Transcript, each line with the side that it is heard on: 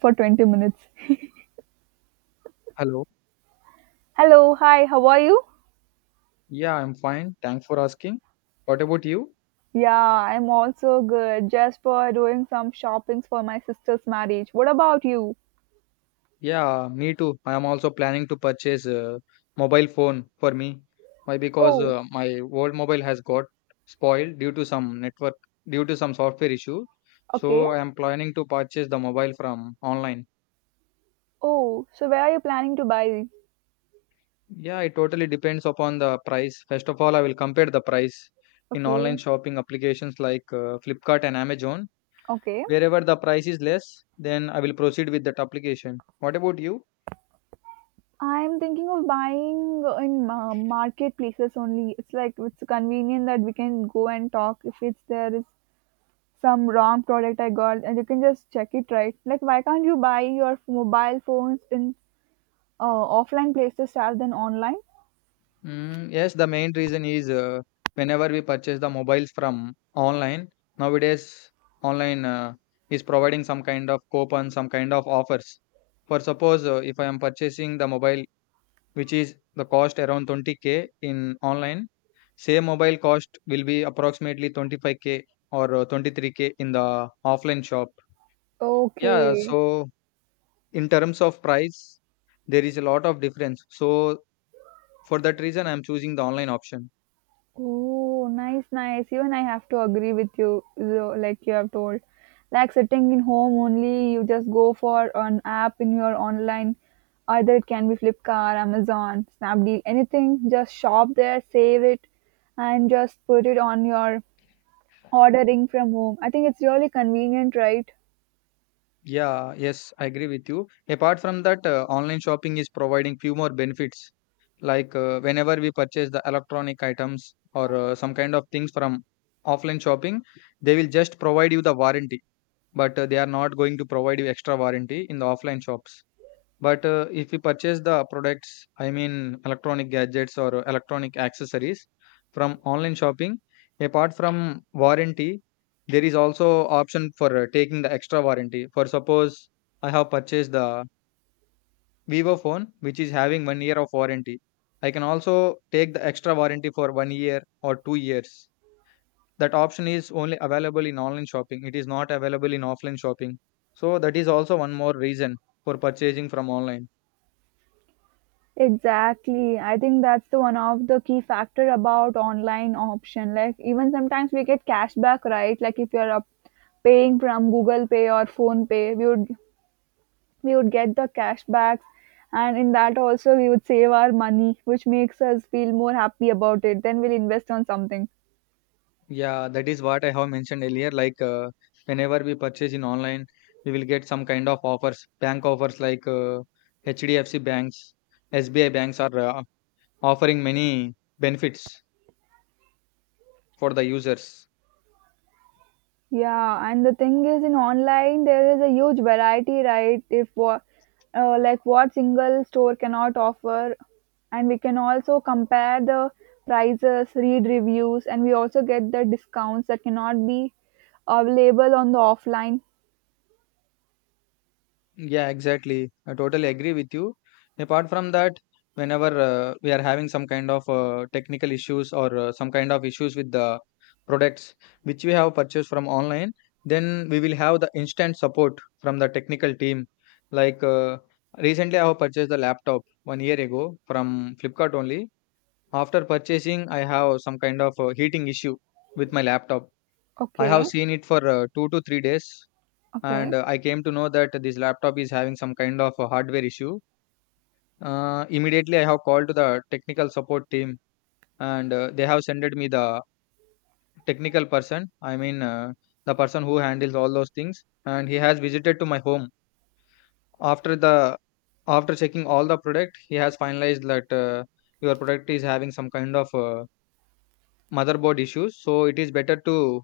right: For 20 minutes.
left: Hello.
right: Hello, hi, how are you?
left: Yeah, I'm fine. Thanks for asking. What about you?
right: Yeah, I'm also good. Just for doing some shoppings for my sister's marriage. What about you?
left: Yeah, me too. I am also planning to purchase a mobile phone for me. Why? Because
right: Oh,
left: my old mobile has got spoiled due to some network, due to some software issue.
right: okay.
left: So I am planning to purchase the mobile from online.
right: Oh, so where are you planning to buy?
left: Yeah, it totally depends upon the price. First of all, I will compare the price in online
right: Okay,
left: shopping applications like Flipkart and Amazon.
right: okay.
left: Wherever the price is less, then I will proceed with that application. What about you?
right: I'm thinking of buying in marketplaces only. It's like it's convenient that we can go and talk if it's there is some wrong product I got and you can just check it, right. Like why can't you buy your mobile phones in offline places rather than online?
left: Mm, yes, the main reason is whenever we purchase the mobiles from online, nowadays online is providing some kind of coupon, some kind of offers. For suppose if I am purchasing the mobile, which is the cost around 20K in online, same mobile cost will be approximately 25K or 23K in the offline shop. Yeah,
right: Okay.
left: so in terms of price, there is a lot of difference. So for that reason, I am choosing the online option.
right: Oh, nice, nice. Even I have to agree with you, so, like you have told. Like sitting in home only, you just go for an app in your online. Either it can be Flipkart, Amazon, Snapdeal, anything. Just shop there, save it, and just put it on your ordering from home. I think it's really convenient, right?
left: Yeah, yes, I agree with you. Apart from that, online shopping is providing few more benefits. Like whenever we purchase the electronic items or some kind of things from offline shopping, they will just provide you the warranty, but they are not going to provide you extra warranty in the offline shops. But if you purchase the products, I mean electronic gadgets or electronic accessories from online shopping, apart from warranty, there is also option for taking the extra warranty. For suppose I have purchased the Vivo phone, which is having 1 year of warranty. I can also take the extra warranty for 1 year or 2 years. That option is only available in online shopping. It is not available in offline shopping. So that is also one more reason for purchasing from online.
right: Exactly. I think that's the one of the key factor about online option. Like even sometimes we get cashback, right? Like if you're up paying from Google Pay or Phone Pay, we would get the cashbacks, and in that also we would save our money, which makes us feel more happy about it. Then we'll invest on something.
left: Yeah, that is what I have mentioned earlier. Like whenever we purchase in online, we will get some kind of offers, bank offers like HDFC banks, SBI banks are offering many benefits for the users.
right: Yeah, and the thing is, in online there is a huge variety, right? If what, like what single store cannot offer, and we can also compare the prices, read reviews, and we also get the discounts that cannot be available on the offline.
left: Yeah, exactly. I totally agree with you. Apart from that, whenever we are having some kind of technical issues or some kind of issues with the products which we have purchased from online, then we will have the instant support from the technical team. Like recently, I have purchased the laptop 1 year ago from Flipkart only. After purchasing, I have some kind of heating issue with my laptop. I have
right: Okay,
left: seen it for 2 to 3 days,
right: okay,
left: and I came to know that this laptop is having some kind of a hardware issue. Immediately, I have called to the technical support team, and they have sent me the technical person. I mean, the person who handles all those things, and he has visited to my home. After the After checking all the product, he has finalized that your product is having some kind of motherboard issues, so it is better to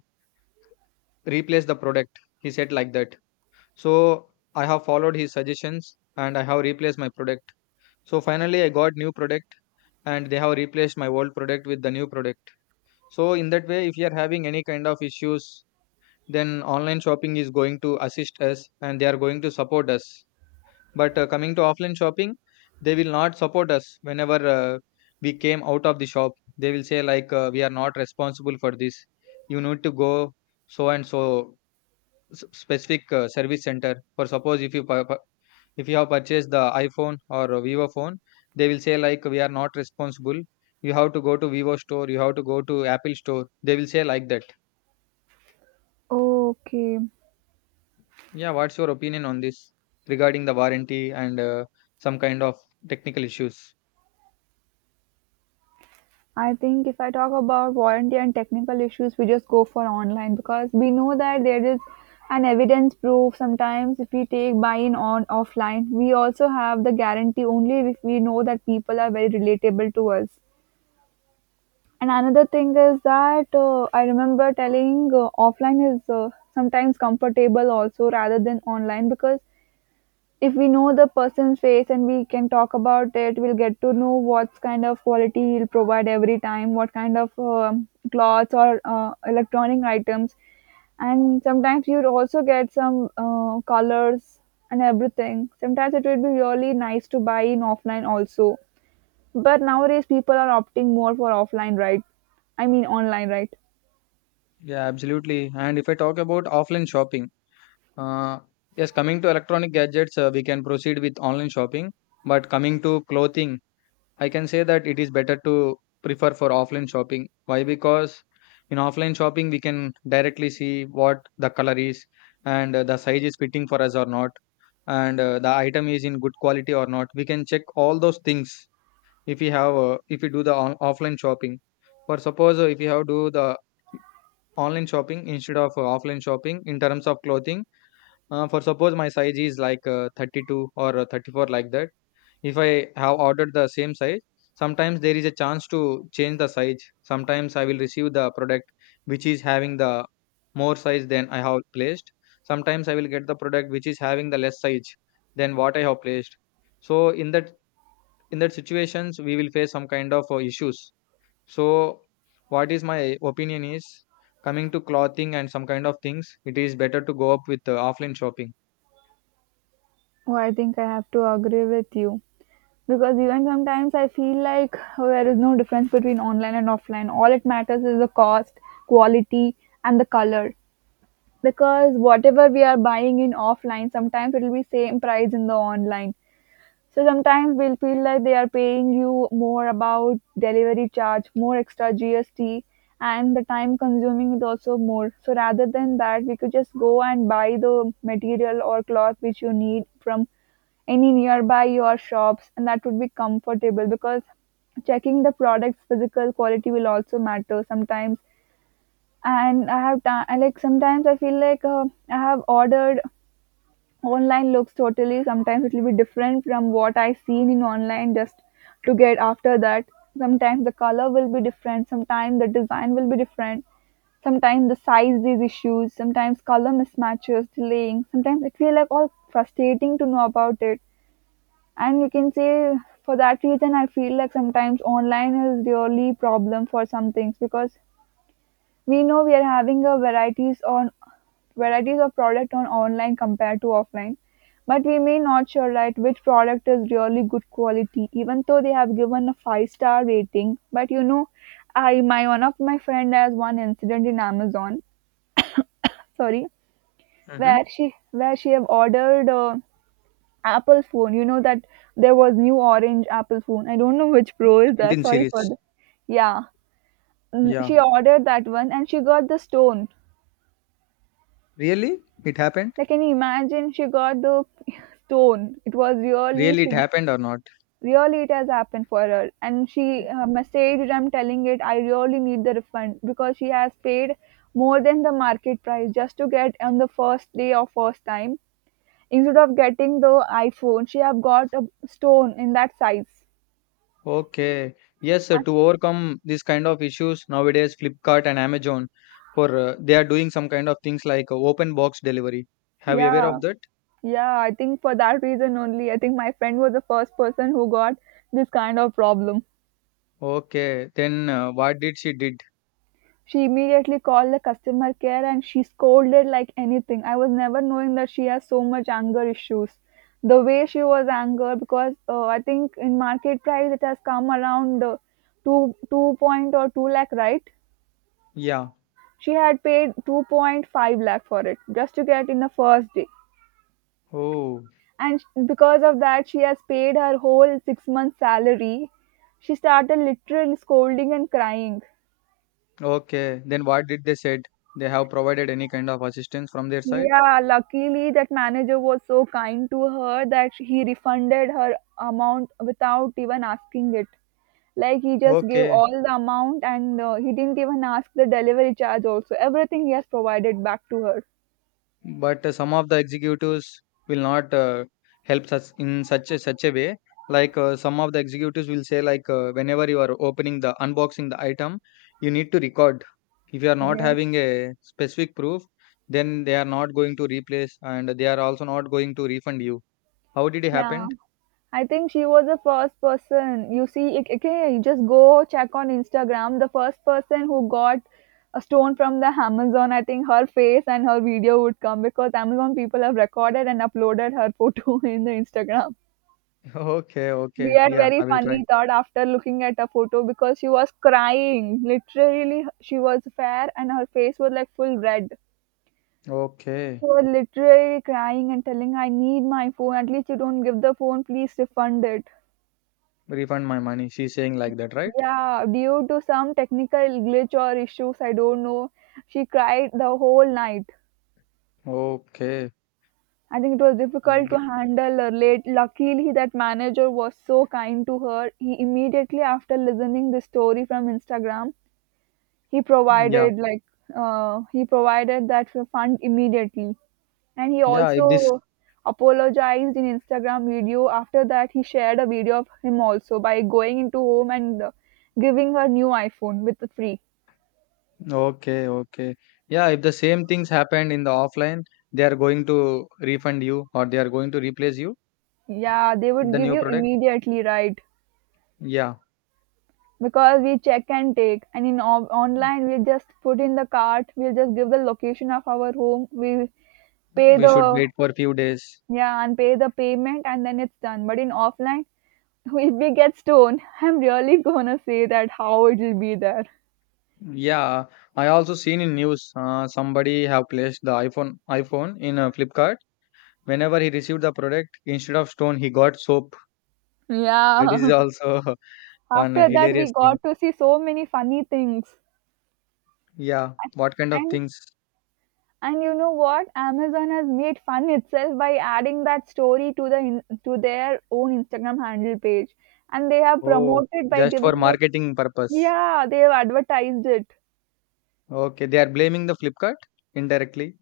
left: replace the product. He said like that. So I have followed his suggestions and I have replaced my product. So finally, I got new product, and they have replaced my old product with the new product. So in that way, if you are having any kind of issues, then online shopping is going to assist us, and they are going to support us. But coming to offline shopping, they will not support us whenever we came out of the shop. They will say like, "We are not responsible for this. You need to go so and so specific service center." For suppose if if you have purchased the iphone or a vivo phone, they will say like we are not responsible, you have to go to vivo store, you have to go to apple store. They will say like that.
right: okay.
left: Yeah, what's your opinion on this regarding the warranty and some kind of technical issues?
right: I think if I talk about warranty and technical issues, we just go for online because we know that there is an evidence proof. Sometimes, if we take buy in on offline, we also have the guarantee only if we know that people are very relatable to us. And another thing is that I remember telling offline is sometimes comfortable also rather than online because if we know the person's face and we can talk about it, we'll get to know what kind of quality he'll provide every time, what kind of clothes or electronic items, and sometimes you'd also get some colors and everything. Sometimes it would be really nice to buy in offline also, but nowadays people are opting more for offline, right? I mean online, right?
left: Yeah, absolutely. And if I talk about offline shopping, uh, yes, coming to electronic gadgets, we can proceed with online shopping, but coming to clothing I can say that it is better to prefer for offline shopping. Why? Because in offline shopping, we can directly see what the color is and the size is fitting for us or not, and the item is in good quality or not. We can check all those things if we have if we do the offline shopping. For suppose if we have do the online shopping instead of offline shopping in terms of clothing, for suppose my size is like 32 or 34 like that. If I have ordered the same size, sometimes there is a chance to change the size. Sometimes I will receive the product which is having the more size than I have placed. Sometimes I will get the product which is having the less size than what I have placed. So in that, in that situations we will face some kind of issues. So what is my opinion is, coming to clothing and some kind of things it is better to go up with offline shopping.
right: Oh, I think I have to agree with you. Because even sometimes I feel like, oh, there is no difference between online and offline. All it matters is the cost, quality, and the color. Because whatever we are buying in offline, sometimes it will be same price in the online. So sometimes we'll feel like they are paying you more about delivery charge, more extra GST, and the time consuming is also more. So rather than that, we could just go and buy the material or cloth which you need from any nearby your shops, and that would be comfortable because checking the product's physical quality will also matter sometimes. And I have time, like sometimes I feel like, I have ordered online looks totally, sometimes it will be different from what I seen in online, just to get after that. Sometimes the color will be different, sometimes the design will be different, sometimes the size is issues, sometimes color mismatches, delaying. Sometimes it feel like all frustrating to know about it, and you can say for that reason I feel like sometimes online is really problem for some things, because we know we are having a varieties on varieties of product on online compared to offline, but we may not sure, right, which product is really good quality, even though they have given a five-star rating, but you know, I my one of my friend has one incident in Amazon. Sorry,
left: Hmm.
right: where she have ordered apple phone. You know that there was new orange apple phone, I don't know which pro is that.
left: 17
right: Sorry for
left: series.
right: the yeah. Mm,
left: Yeah,
right: she ordered that one and she got the stone.
left: really, it happened?
right: Like, can you imagine she got the stone? It was really,
left: Really, it
right: she
left: happened or not?
right: really it has happened for her. And she messaged, I'm telling it, I really need the refund, because she has paid more than the market price just to get on the first day or first time. Instead of getting the iPhone, she have got a stone in that size.
left: Okay. Yes, sir, to overcome these kind of issues nowadays, Flipkart and Amazon, for they are doing some kind of things like open box delivery. Have you aware
right: Yeah,
left: of that?
right: yeah, I think for that reason only, I think my friend was the first person who got this kind of problem.
left: Okay. Then what did she did?
right: She immediately called the customer care and she scolded like anything. I was never knowing that she has so much anger issues. The way she was angered, because I think in market price it has come around 2 2 point or two lakh, right?
left: Yeah.
right: She had paid 2.5 lakh for it just to get in the first day,
left: Oh.
right: and because of that she has paid her whole 6 months salary. She started literally scolding and crying.
left: Okay. Then what did they said? They have provided any kind of assistance from their side?
right: Yeah, luckily that manager was so kind to her that he refunded her amount without even asking it. Like he just gave
left: Okay.
right: all the amount and he didn't even ask the delivery charge also. Everything he has provided back to her.
left: But some of the executives will not help such a way. Like some of the executives will say, like whenever you are opening the unboxing the item, you need to record. If you are not
right: Yeah.
left: having a specific proof, then they are not going to replace, and they are also not going to refund you. How did it
right: Yeah.
left: happen?
right: I think she was the first person. You see, okay, you just go check on Instagram. The first person who got a stone from the Amazon, I think her face and her video would come because Amazon people have recorded and uploaded her photo in the Instagram.
left: Okay,
right: We
left: okay,
right: had
left: yeah,
right: very
left: I will try.
right: funny thought after looking at her photo because she was crying. Literally, she was fair and her face was like full red. She
left: Okay,
right: was literally crying and telling, I need my phone. At least you don't give the phone. Please refund it.
left: refund my money. She's saying like that, right?
right: Yeah, due to some technical glitch or issues, I don't know. She cried the whole night.
left: Okay,
right: I think it was difficult to
left: B-
right: handle her late. Luckily, that manager was so kind to her. He immediately after listening the story from Instagram, he
left: yeah,
right: provided like he provided that fund immediately, and he
left: yeah. If this
right: also apologized in Instagram video. After that, he shared a video of him also by going into home and giving her new iPhone with the free.
left: Okay, okay. Yeah, if the same things happened in the offline, they are going to refund you or they are going to replace you
right: Yeah, they
left: with
right: would
left: the
right: give
left: new
right: you
left: product.
right: immediately, right?
left: Yeah,
right: Because we check and take, and in online we just put in the cart. We'll just give the location of our home. We pay
left: we should
right: the,
left: wait for a few days.
right: yeah, and pay the payment, and then it's done. But in offline, if we get stoned, I'm really gonna say that how it will be there.
left: Yeah, I also seen in news somebody have placed the iPhone in a Flipkart. Whenever he received the product, instead of stone, he got soap. That is
right: Yeah.
left: also one
right: After that, we
left: hilarious thing.
right: got to see so many funny things,
left: Yeah, what kind of
right: and
left: things?
right: and you know what? Amazon has made fun itself by adding that story to their own Instagram handle page, and they have
left: Oh,
right: promoted by
left: just for
right: giving this.
left: marketing purpose.
right: Yeah, they have advertised it.
left: Okay, they are blaming the Flipkart indirectly.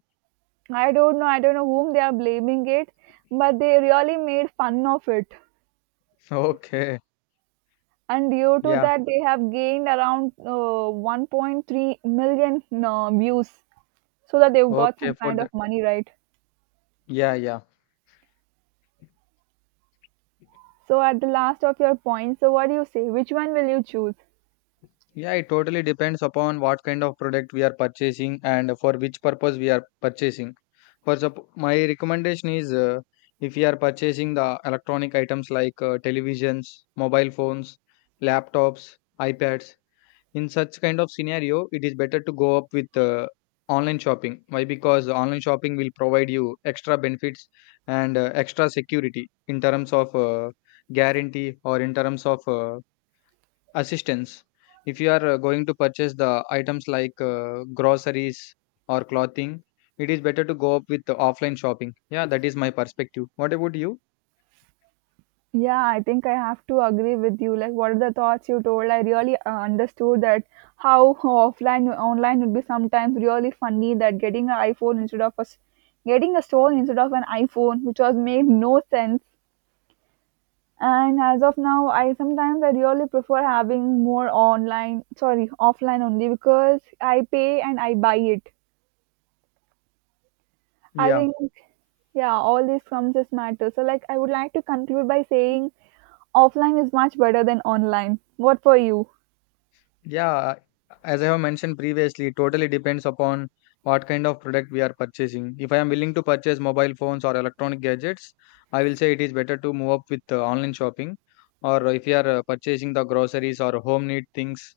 right: I don't know. I don't know whom they are blaming it, but they really made fun of it.
left: Okay.
right: And due to
left: Yeah.
right: that, they have gained around 1.3 million views, so that they've got
left: Okay.
right: some
left: For
right: kind of
left: the
right: money, right?
left: yeah, yeah.
right: So at the last of your points, so what do you say? Which one will you choose?
left: Yeah, it totally depends upon what kind of product we are purchasing and for which purpose we are purchasing. My recommendation is if you are purchasing the electronic items like televisions, mobile phones, laptops, iPads, in such kind of scenario it is better to go up with online shopping. Why? Because online shopping will provide you extra benefits and extra security in terms of guarantee or in terms of assistance. If you are going to purchase the items like groceries or clothing, it is better to go up with the offline shopping. Yeah, that is my perspective. What about you?
right: Yeah, I think I have to agree with you. Like, what are the thoughts you told? I really understood that how offline online would be sometimes really funny, that getting an iPhone instead of a s- getting a stone instead of an iPhone, which was made no sense. And as of now, I sometimes I really prefer having more online, sorry, offline only because I pay and I buy it. I
left: Yeah,
right: think yeah all these comes as matter, so like I would like to conclude by saying offline is much better than online. What for you?
left: yeah, as I have mentioned previously, it totally depends upon what kind of product we are purchasing. If I am willing to purchase mobile phones or electronic gadgets, I will say it is better to move up with online shopping. Or if you are purchasing the groceries or home need things,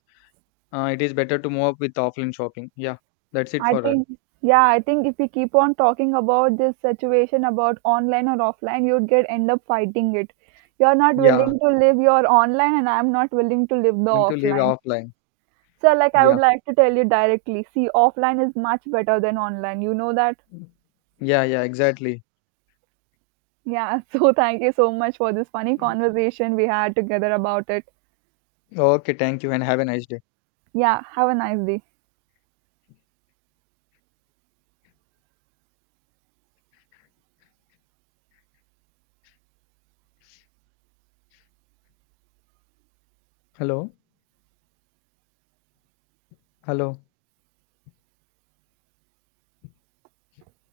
left: it is better to move up with offline shopping. Yeah, that's it
right: I
left: for
right: think, yeah, I think if we keep on talking about this situation about online or offline, you'd get end up fighting it. You're not
left: yeah,
right: willing to live your online, and I'm not willing to live the
left: willing to live
right: offline.
left: offline.
right: So, like, I would
left: Yeah,
right: like to tell you directly, see, offline is much better than online. You know that?
left: yeah, yeah, exactly.
right: Yeah. So, thank you so much for this funny conversation we had together about it.
left: Okay, thank you and have a nice day.
right: Yeah. Have a nice day.
left: Hello, hello.